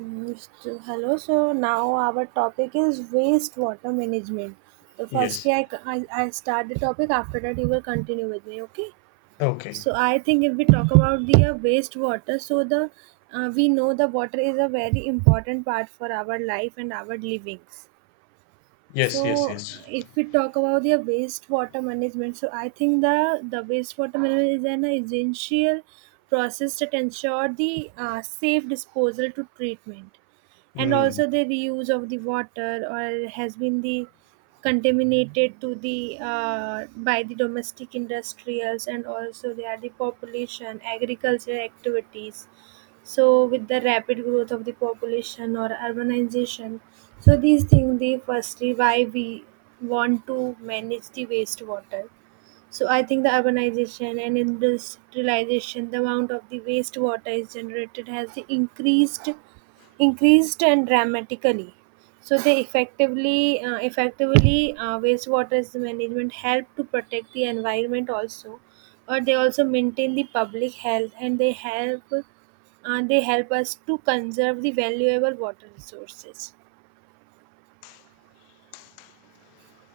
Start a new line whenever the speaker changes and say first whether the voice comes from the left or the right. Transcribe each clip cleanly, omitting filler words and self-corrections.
right: Mm, Hello, so now our topic is wastewater management. So
left: Yes.
right: firstly, I, I start the topic. After that, you will continue with me. Okay.
left: Okay.
right: So I think if we talk about the wastewater, so the we know the water is a very important part for our life and our livings.
left: Yes, yes,
right: So
left: yes.
right: if we talk about the wastewater management, so I think the wastewater management is an essential process that ensure the safe disposal to treatment, and
left: Mm.
right: also the reuse of the water or has been the contaminated to the by the domestic industrials, and also they are the population agricultural activities. So with the rapid growth of the population or urbanization, so these things they firstly why we want to manage the wastewater. So I think the urbanization and industrialization, the amount of the wastewater is generated has increased and dramatically. So they effectively, wastewater management help to protect the environment also, or they also maintain the public health, and they they help us to conserve the valuable water resources.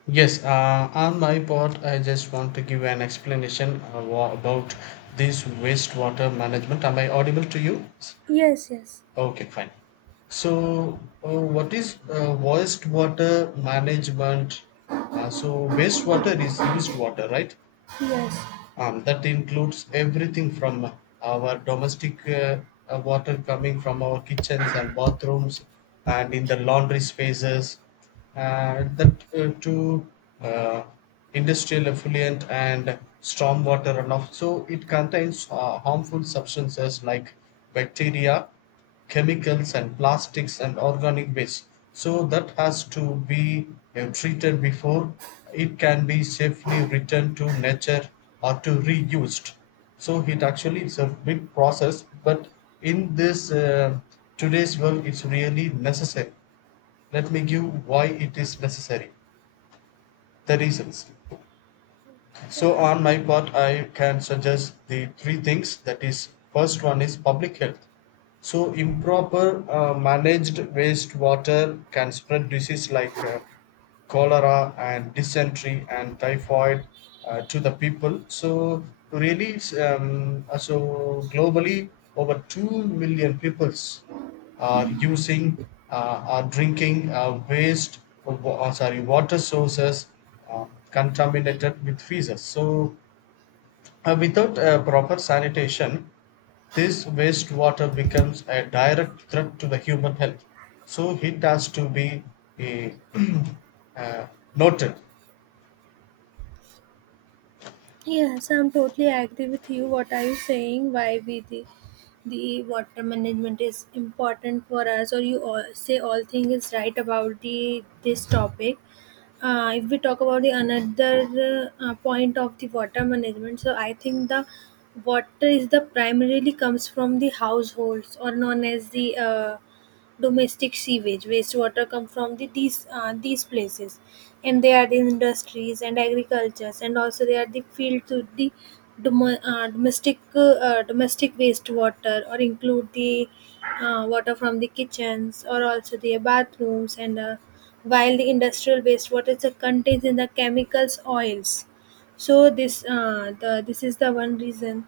left: Yes, on my part, I just want to give an explanation about this wastewater management. Am I audible to you?
right: Yes, yes,
left: Okay, fine. So, what is wastewater management? Wastewater is used water, right?
right: yes.
left: That includes everything from our domestic water coming from our kitchens and bathrooms and in the laundry spaces that to uh, industrial effluent and storm water runoff. So it contains harmful substances like bacteria, chemicals and plastics and organic waste, so that has to be treated before it can be safely returned to nature or to reused. So it actually is a big process, but in this today's world it's really necessary. Let me give why it is necessary, the reasons.
right: So
left: So
right: I.
left: on my part I can suggest the three things. That is, first one is public health. So improper managed wastewater can spread disease like cholera and dysentery and typhoid to the people. So really, it's, so globally, over 2 million peoples are using, are drinking waste wa- sorry water sources uh, contaminated with feces. So without proper sanitation, this wastewater becomes a direct threat to the human health. So it has to be eh, uh, noted.
right: Yes, I'm totally agree with you. What are you saying? Why we the water management is important for us, or you all say all thing is right about the this topic. If we talk about the another point of the water management, so I think the water is the primarily comes from the households, or known as the domestic sewage. Wastewater come from the these places, and they are the industries and agricultures, and also they are the field to the dom- domestic wastewater or include the water from the kitchens or also the bathrooms, and while the industrial wastewater is contains in the chemicals oils. So this is the one reason.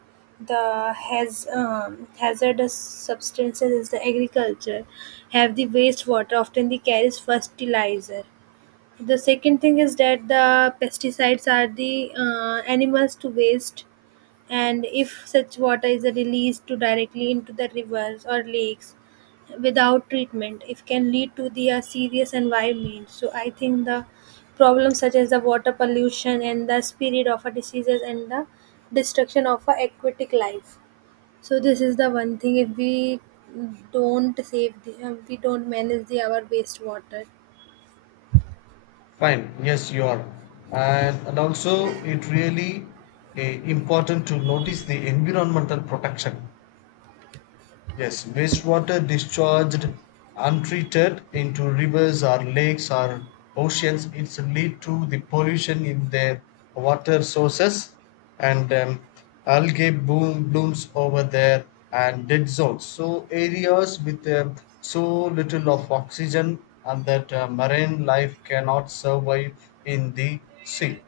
right: The has hazardous substances is the agriculture, have the wastewater often the carries fertilizer. The second thing is that the pesticides are the animals to waste. And if such water is released to directly into the rivers or lakes without treatment, it can lead to the serious environment. So I think the problems such as the water pollution and the spread of a diseases and the destruction of a aquatic life, so this is the one thing if we don't save the, we don't manage the our wastewater.
left: Fine, yes, you are. And also it really, important to notice the environmental protection. Yes, wastewater discharged untreated into rivers or lakes or oceans, it's lead to the pollution in their water sources, and algae blooms over there and dead zones. So areas with, um, so little of oxygen, and that marine life cannot survive in the sea.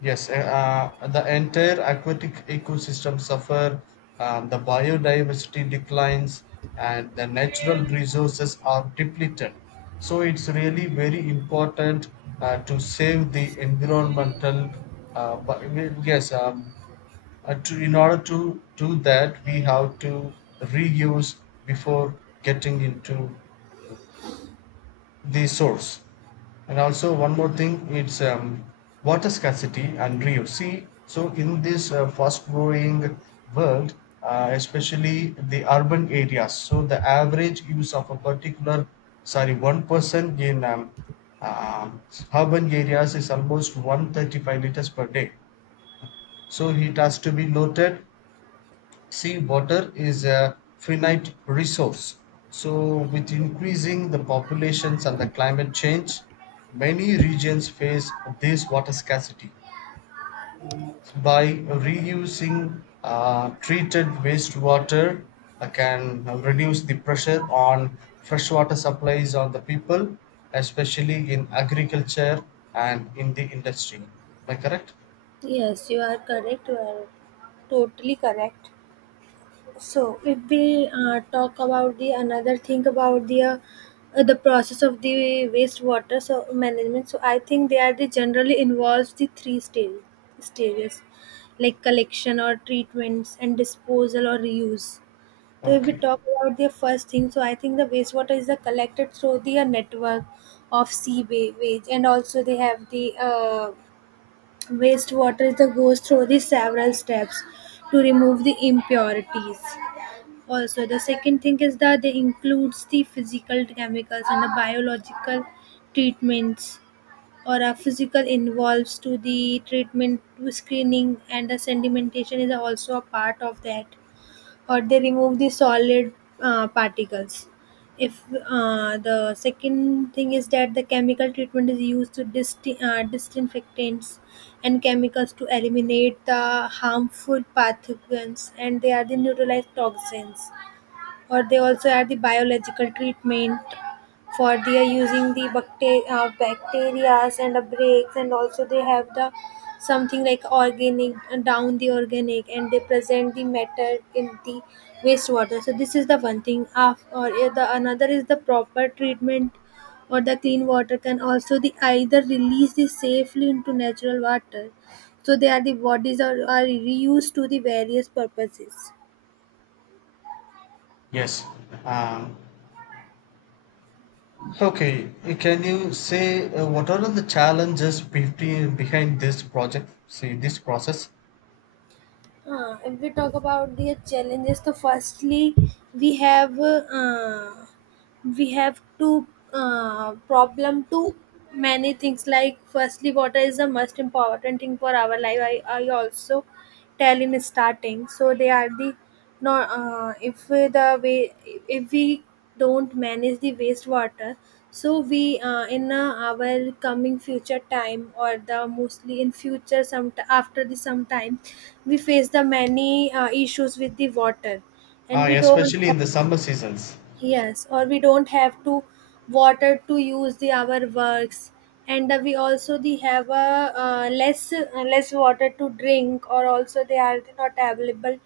left: Yes, the entire aquatic ecosystem suffer, the biodiversity declines, and the natural resources are depleted. So it's really very important to save the environmental. But yes, to, in order to do that, we have to reuse before getting into the source. And also one more thing, it's, water scarcity and reuse. See, so in this fast-growing world, especially the urban areas, so the average use of a particular, sorry, one person in um urban areas is almost 135 liters per day. So it has to be noted. See, water is a finite resource. So with increasing the populations and the climate change, many regions face this water scarcity. So by reusing treated wastewater, I can reduce the pressure on freshwater supplies on the people, especially in agriculture and in the industry. Am I correct?
right: Yes, you are correct. You are totally correct. So, if we talk about the another thing about the process of the wastewater so management, so I think they are the generally involves the three stages, like collection or treatments and disposal or reuse. So if we
left: Okay.
right: talk about the first thing, so I think the wastewater is collected through the network of sea wa- ways, and also they have the wastewater that goes through the several steps to remove the impurities. Also, the second thing is that they includes the physical chemicals and the biological treatments, or a physical involves to the treatment to screening, and the sedimentation is also a part of that, or they remove the solid particles. If the second thing is that the chemical treatment is used to disinfectants and chemicals to eliminate the harmful pathogens, and they are the neutralize toxins, or they also add the biological treatment for they are using the bacterias and the breaks, and also they have the something like organic and they present the matter in the wastewater. So this is the one thing of, or the another is the proper treatment or the clean water can also the either release this safely into natural water. So they are the bodies are reused to the various purposes.
left: Yes. Um, okay, can you say what are the behind this project? See this process,
right: If we talk about the challenges, so firstly we have uh, we have to problem to many things, like firstly water is the most important thing for our life. I also tell in starting, so they are the no if the way, if we don't manage the wastewater, so we in our coming future time, or the mostly in future some after the some time, we face the many issues with the water, and we don't
left: especially
right: have.
left: in the summer seasons.
right: Yes, or we don't have to water to use the our works, and we also the have a less water to drink, or also they are not available.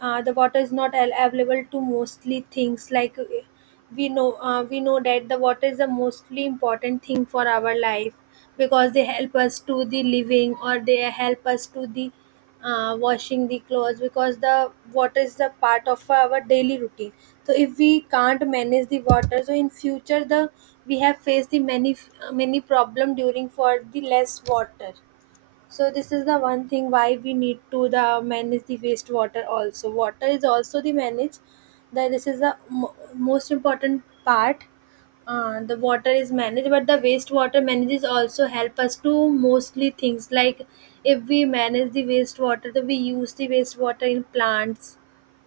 right: The water is not al- available to mostly things like we know that the water is the mostly important thing for our life, because they help us to the living, or they help us to the washing the clothes, because the water is a part of our daily routine. So if we can't manage the water, so in future the we have faced the many problem during for the less water. So this is the one thing why we need to the manage the wastewater. Also water is also the manage that this is the most important part. The water is managed, but the wastewater manages also help us to mostly things like if we manage the wastewater, then we use the wastewater in plants,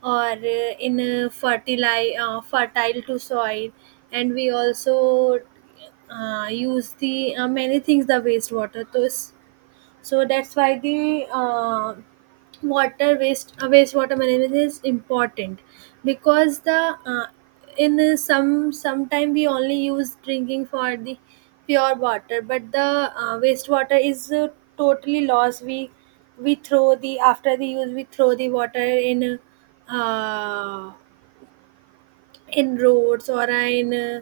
right: or in fertilize fertile to soil, and we also use the many things the wastewater. So it's, so that's why the water waste wastewater management is important. Because the in some sometime we only use drinking for the pure water, but the wastewater is totally lost. We throw the after the use, we throw the water in uh, in roads, or in uh,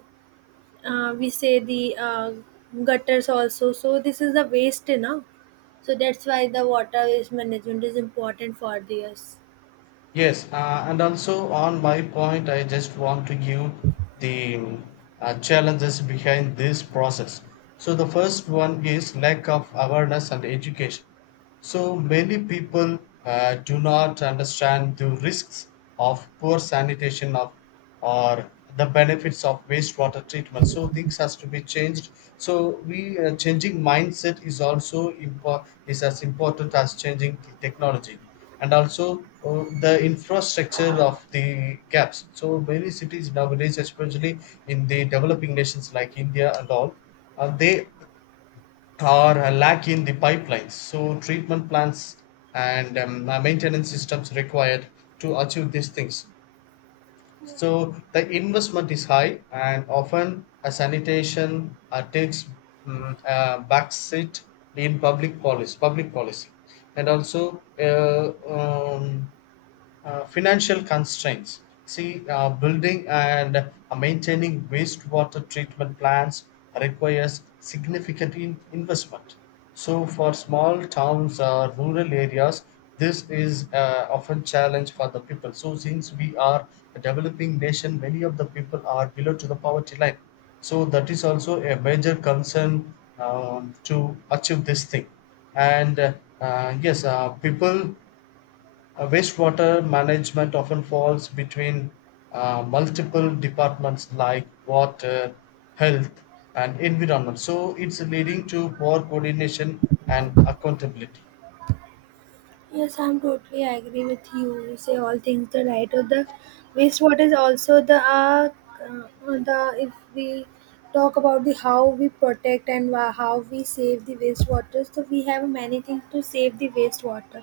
right: uh, we say the gutters also. So this is the waste now. So that's why the water waste management is important for the us.
left: Yes, and also on my point, I just want to give the challenges behind this process. So the first one is lack of awareness and education. So many people do not understand the risks of poor sanitation, of or the benefits of wastewater treatment. So things has to be changed. So we, changing mindset is also is as important as changing the technology, and also the infrastructure of the gaps. So many cities nowadays, especially in the developing nations like India and all, they are lacking the pipelines. So treatment plants and, maintenance systems required to achieve these things. So the investment is high, and often a sanitation takes, mm, a backseat in public policy, and also, financial constraints. See, building and maintaining wastewater treatment plants requires significant investment. So for small towns or rural areas, this is often challenge for the people. So since we are a developing nation, many of the people are below to the poverty line. So that is also a major concern, to achieve this thing. And yes People, wastewater management often falls between multiple departments like water, health, and environment. So it's leading to poor coordination and accountability.
right: Yes, I'm totally agree with you. You say all things the right, or the wastewater is also the if we talk about the how we protect and wha- how we save the wastewater. So we have many things to save the wastewater.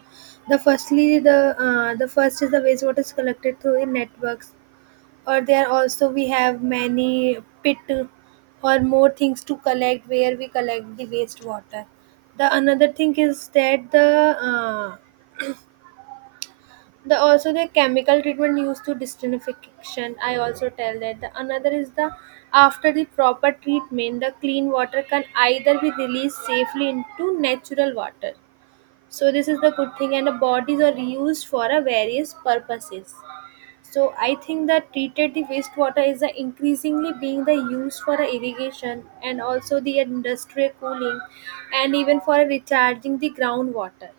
right: The firstly the first is the wastewater is collected through the networks, or there also we have many pit or more things to collect where we collect the wastewater. The another thing is that uh, the also the chemical treatment used to desertification. I also tell that the another is the after the proper treatment the clean water can either be released safely into natural water. So this is the good thing, and the bodies are used for a various purposes. So I think that treated the wastewater is a increasingly being the use for a irrigation, and also the industrial cooling, and even for a recharging the groundwater.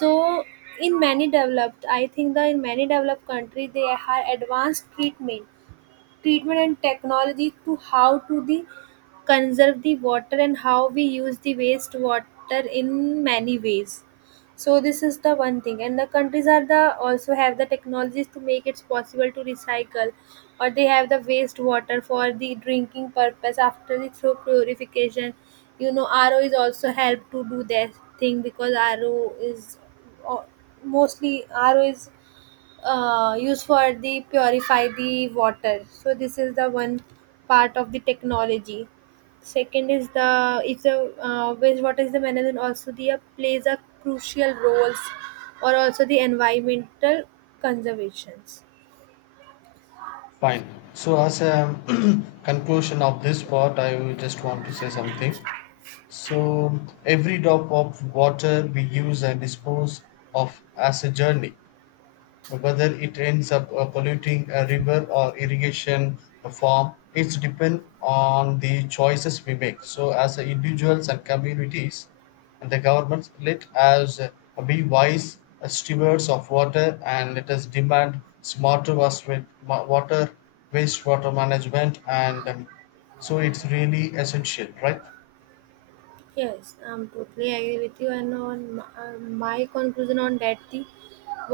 right: So in many developed, I think that in many developed country they have advanced treatment and technology to how to the conserve the water and how we use the waste water in many ways. So this is the one thing, and the countries are the also have the technologies to make it possible to recycle, or they have the waste water for the drinking purpose after the through purification. You know, RO is also help to do that thing, because RO is, uh, mostly RO is used for the purify the water. So this is the one part of the technology. Second is the if the wastewater is the management also the plays a crucial roles, or also the environmental conservations.
left: Fine. So as a conclusion of this part, I will just want to say something. So every drop of water we use and dispose of as a journey. Whether it ends up polluting a river or irrigation farm, it's depend on the choices we make. So as a individuals and communities and the governments, let us be wise, stewards of water, and let us demand smarter water, wastewater management, and, so it's really essential, right?
right: Yes, I'm totally agree with you. And on my, my conclusion on that, the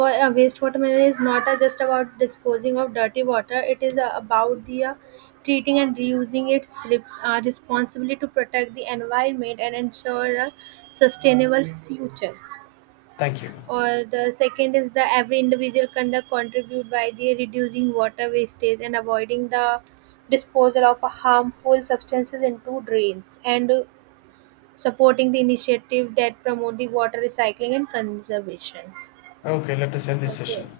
right: wastewater management is not just about disposing of dirty water. It is about the treating and reusing its responsibility to protect the environment and ensure a sustainable future.
left: Thank you.
right: Or the second is that every individual can contribute by the reducing water wastage, and avoiding the disposal of harmful substances into drains, and supporting the initiative that promote the water recycling and conservation.
left: Okay, let us end this
right: Okay.
left: session.